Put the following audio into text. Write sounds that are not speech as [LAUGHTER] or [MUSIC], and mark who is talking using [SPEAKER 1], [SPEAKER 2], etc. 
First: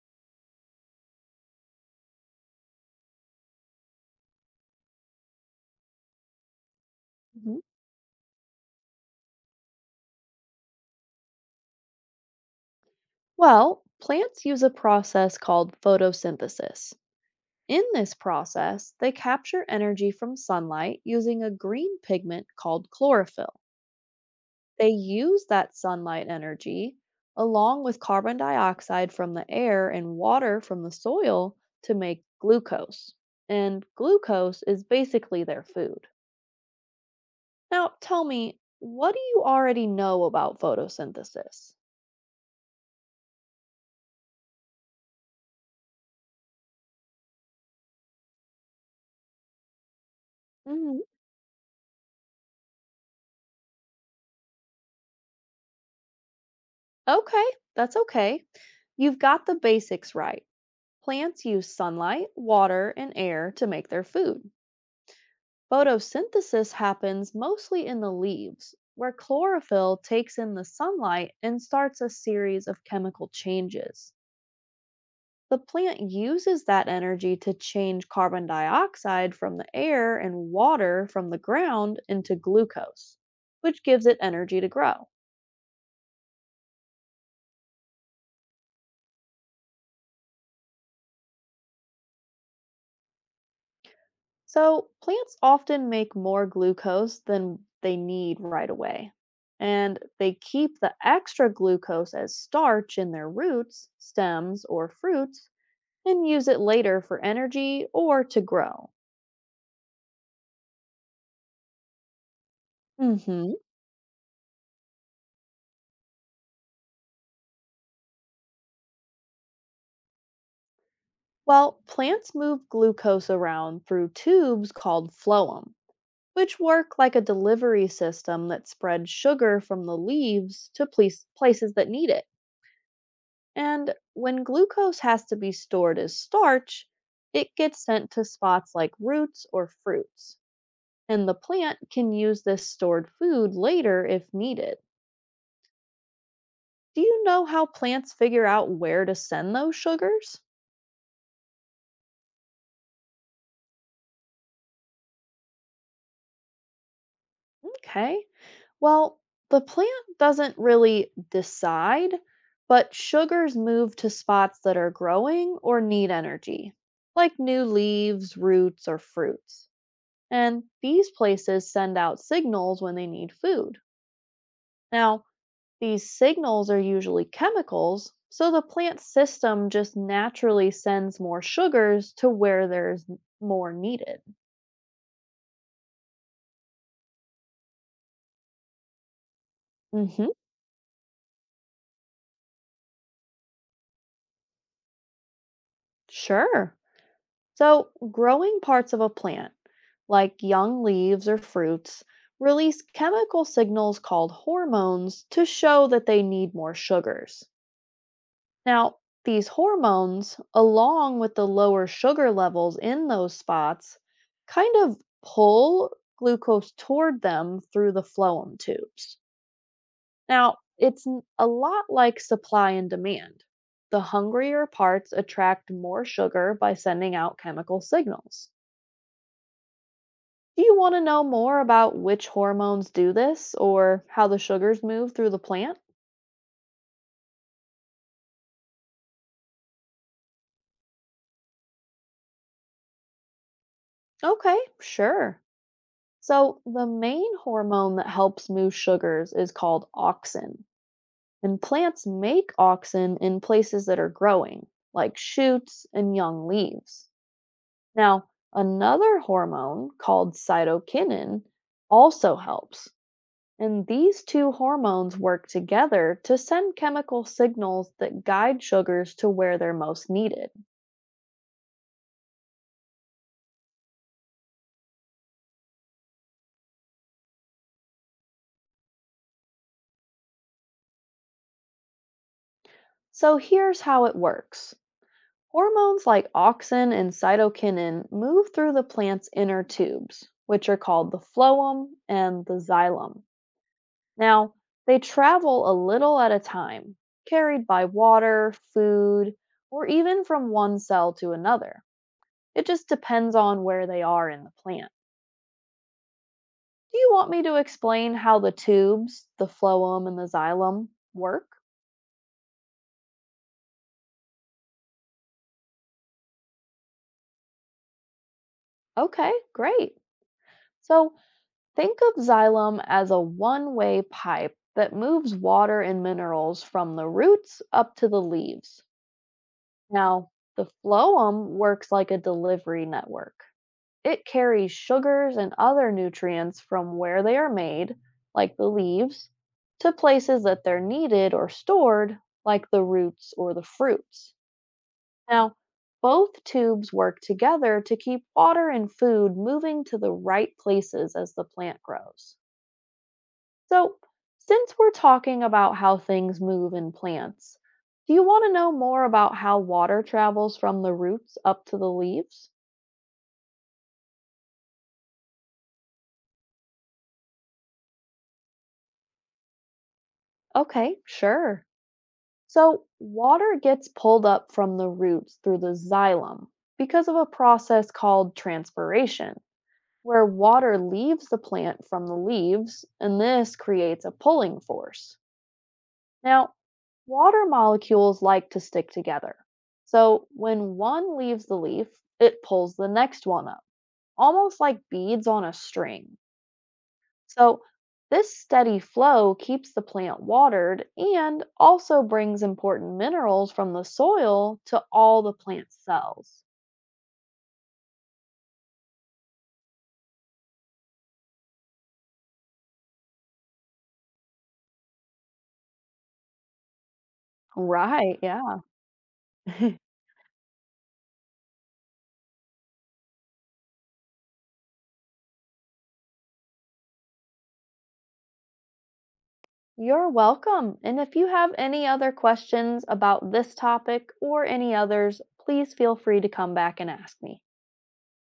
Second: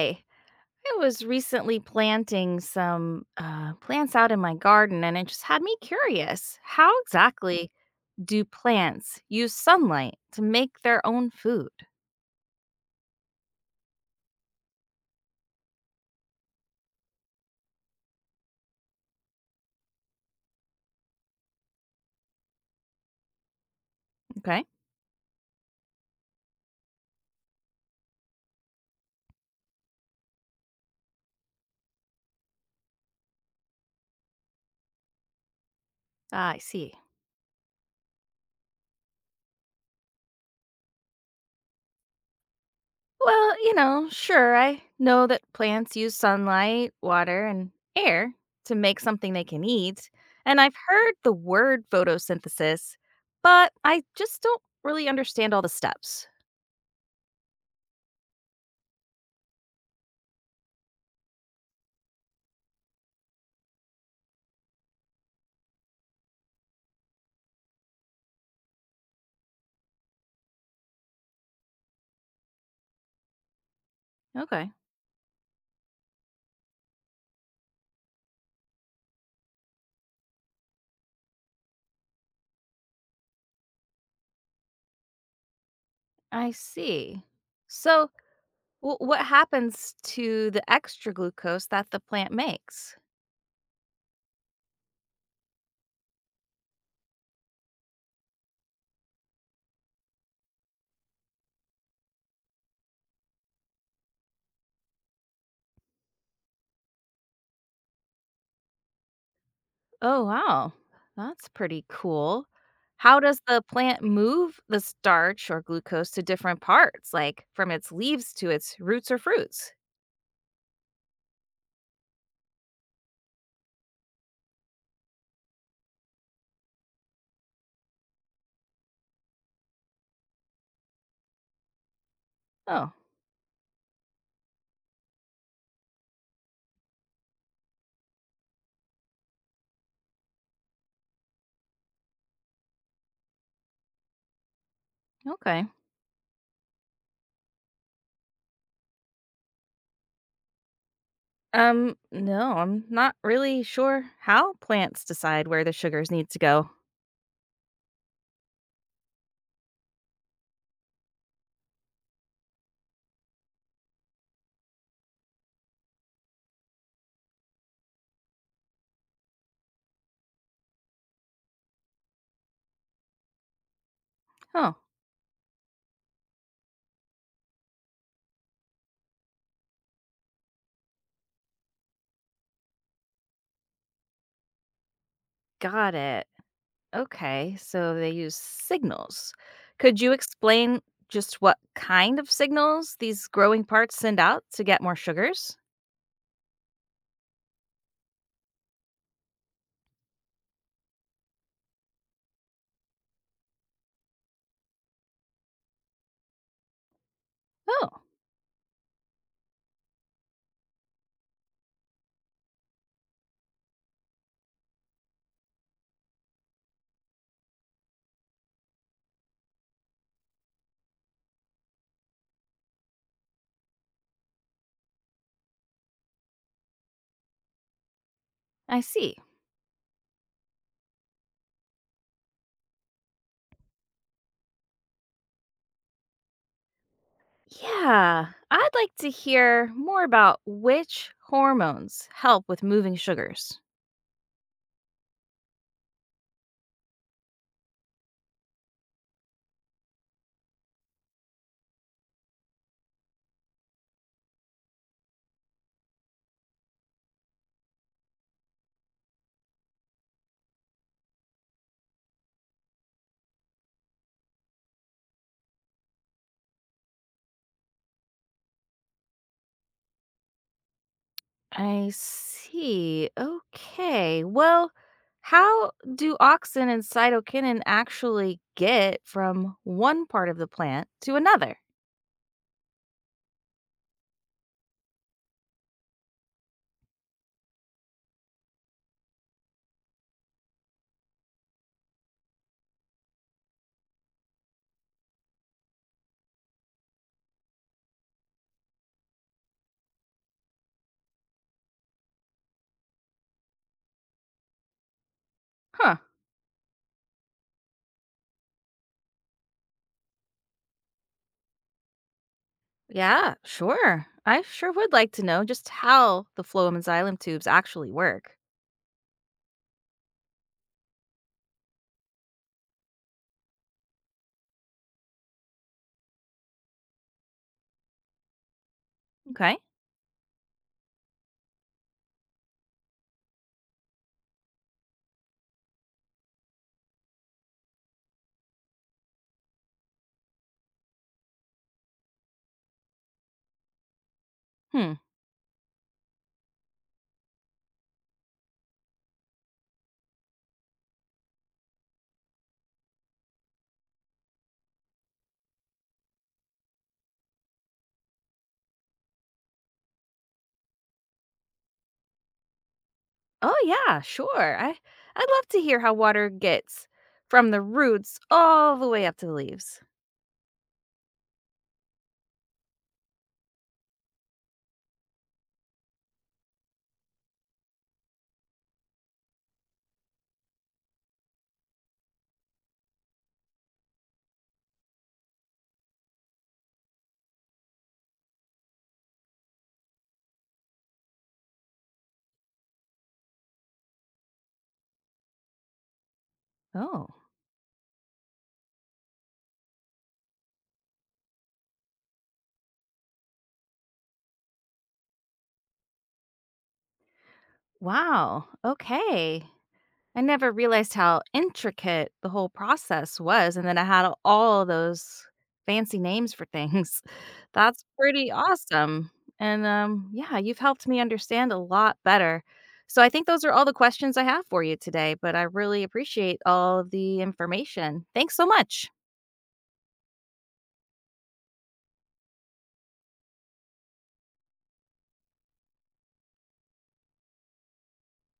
[SPEAKER 1] Hey, I was recently planting some plants out in my garden, and it just had me curious. How
[SPEAKER 2] Mhm.
[SPEAKER 1] exactly do plants use sunlight to make their own food?
[SPEAKER 2] Well, plants use a process called photosynthesis. In this process, they capture energy from sunlight using a green pigment called chlorophyll.
[SPEAKER 1] Okay.
[SPEAKER 2] They use that sunlight energy, along with carbon dioxide from the air and water from the soil, to make glucose. And glucose is basically their food.
[SPEAKER 1] Ah, I see.
[SPEAKER 2] Now, tell me, what do you already know about photosynthesis?
[SPEAKER 1] Well, sure, I know that plants use sunlight, water, and air to make something they can eat. And I've heard the word photosynthesis, but I just don't really understand all the steps.
[SPEAKER 2] Okay, that's okay. You've got the basics right. Plants use sunlight, water, and air to make their food. Photosynthesis happens mostly in the leaves, where chlorophyll takes in the sunlight and starts a series of chemical changes.
[SPEAKER 1] Okay.
[SPEAKER 2] The plant uses that energy to change carbon dioxide from the air and water from the ground into glucose, which gives it energy to grow.
[SPEAKER 1] I see. So, Well, what happens to the extra glucose that the plant makes?
[SPEAKER 2] So, plants often make more glucose than they need right away. And they keep the extra glucose as starch in their roots, stems, or fruits and use it later for energy or to grow.
[SPEAKER 1] Oh, wow. That's pretty cool. How does
[SPEAKER 2] Mhm.
[SPEAKER 1] the plant move the starch or glucose to different parts, like from its leaves to its roots or fruits?
[SPEAKER 2] Well, plants move glucose around through tubes called phloem, which work like a delivery system that spreads sugar from the leaves to places that need it.
[SPEAKER 1] Oh,
[SPEAKER 2] And when glucose has to be stored as starch, it gets sent to spots like roots or fruits. And the plant can use this stored food later if needed.
[SPEAKER 1] okay.
[SPEAKER 2] Do you know how plants figure out where to send those sugars?
[SPEAKER 1] No, I'm not really sure how plants decide where the sugars need to go.
[SPEAKER 2] Okay. Well, the plant doesn't really decide, but sugars move to spots that are growing or need energy, like new leaves, roots, or fruits, and these places send out signals when they need food.
[SPEAKER 1] Oh,
[SPEAKER 2] Now, these signals are usually chemicals, so the plant system just naturally sends more sugars to where there's more needed.
[SPEAKER 1] got it. Okay, so they use signals. Could you
[SPEAKER 2] Mhm.
[SPEAKER 1] explain just what kind of signals these growing parts send out to get more sugars?
[SPEAKER 2] Sure. So, growing parts of a plant, like young leaves or fruits, release chemical signals called hormones to show that they need more sugars.
[SPEAKER 1] Oh,
[SPEAKER 2] Now, these hormones, along with the lower sugar levels in those spots, kind of pull glucose toward them through the phloem tubes. Now, it's a lot like supply and demand. The hungrier parts attract more sugar by sending out chemical signals.
[SPEAKER 1] I see.
[SPEAKER 2] Do you want to know more about which hormones do this or how the sugars move through the plant?
[SPEAKER 1] Yeah, I'd like to hear more about which hormones help with moving sugars.
[SPEAKER 2] Okay, sure. So, the main hormone that helps move sugars is called auxin. And plants make auxin in places that are growing, like shoots and young leaves. Now, another hormone called cytokinin also helps. And these two hormones work together to send chemical signals that guide sugars to where they're most needed.
[SPEAKER 1] I see. Okay, well, how do auxin and cytokinin actually get from one part of the plant to another?
[SPEAKER 2] So, here's how it works. Hormones like auxin and cytokinin move through the plant's inner tubes, which are called the phloem and the xylem. Now, they travel a little at a time, carried by water, food, or even from one cell to another. It just depends on where they are in the plant.
[SPEAKER 1] Huh.
[SPEAKER 2] Do you want me to explain how the tubes, the phloem and the xylem, work?
[SPEAKER 1] Yeah, sure. I sure would like to know just how the phloem and xylem tubes actually work.
[SPEAKER 2] Okay, great. So, think of xylem as a one way pipe that moves water and minerals from the roots up to the leaves.
[SPEAKER 1] Okay.
[SPEAKER 2] Now, the phloem works like a delivery network. It carries sugars and other nutrients from where they are made, like the leaves, to places that they're needed or stored, like the roots or the fruits.
[SPEAKER 1] Hmm.
[SPEAKER 2] Now, both tubes work together to keep water and food moving to the right places as the plant grows. So, since we're talking about how things move in plants, do you want to know more about how water travels from the roots up to the leaves?
[SPEAKER 1] Oh yeah, sure. I'd love to hear how water gets from the roots all the way up to the leaves.
[SPEAKER 2] Okay, sure. So, water gets pulled up from the roots through the xylem because of a process called transpiration, where water leaves the plant from the leaves, and this creates a pulling force. Now, water molecules like to stick together. So when one leaves the leaf, it pulls the next one up, almost like beads on a string.
[SPEAKER 1] Oh,
[SPEAKER 2] So this steady flow keeps the plant watered and also brings important minerals from the soil to all the plant cells.
[SPEAKER 1] wow. Okay. I never realized how intricate the whole process was, and then I had all those fancy names for things. [LAUGHS] That's
[SPEAKER 2] Right,
[SPEAKER 1] pretty
[SPEAKER 2] yeah.
[SPEAKER 1] awesome. And,
[SPEAKER 2] [LAUGHS]
[SPEAKER 1] yeah, you've helped me understand a lot better. So I think those are all the questions I have for you today, but I really appreciate all of the information. Thanks so much.
[SPEAKER 2] You're welcome. And if you have any other questions about this topic or any others, please feel free to come back and ask me.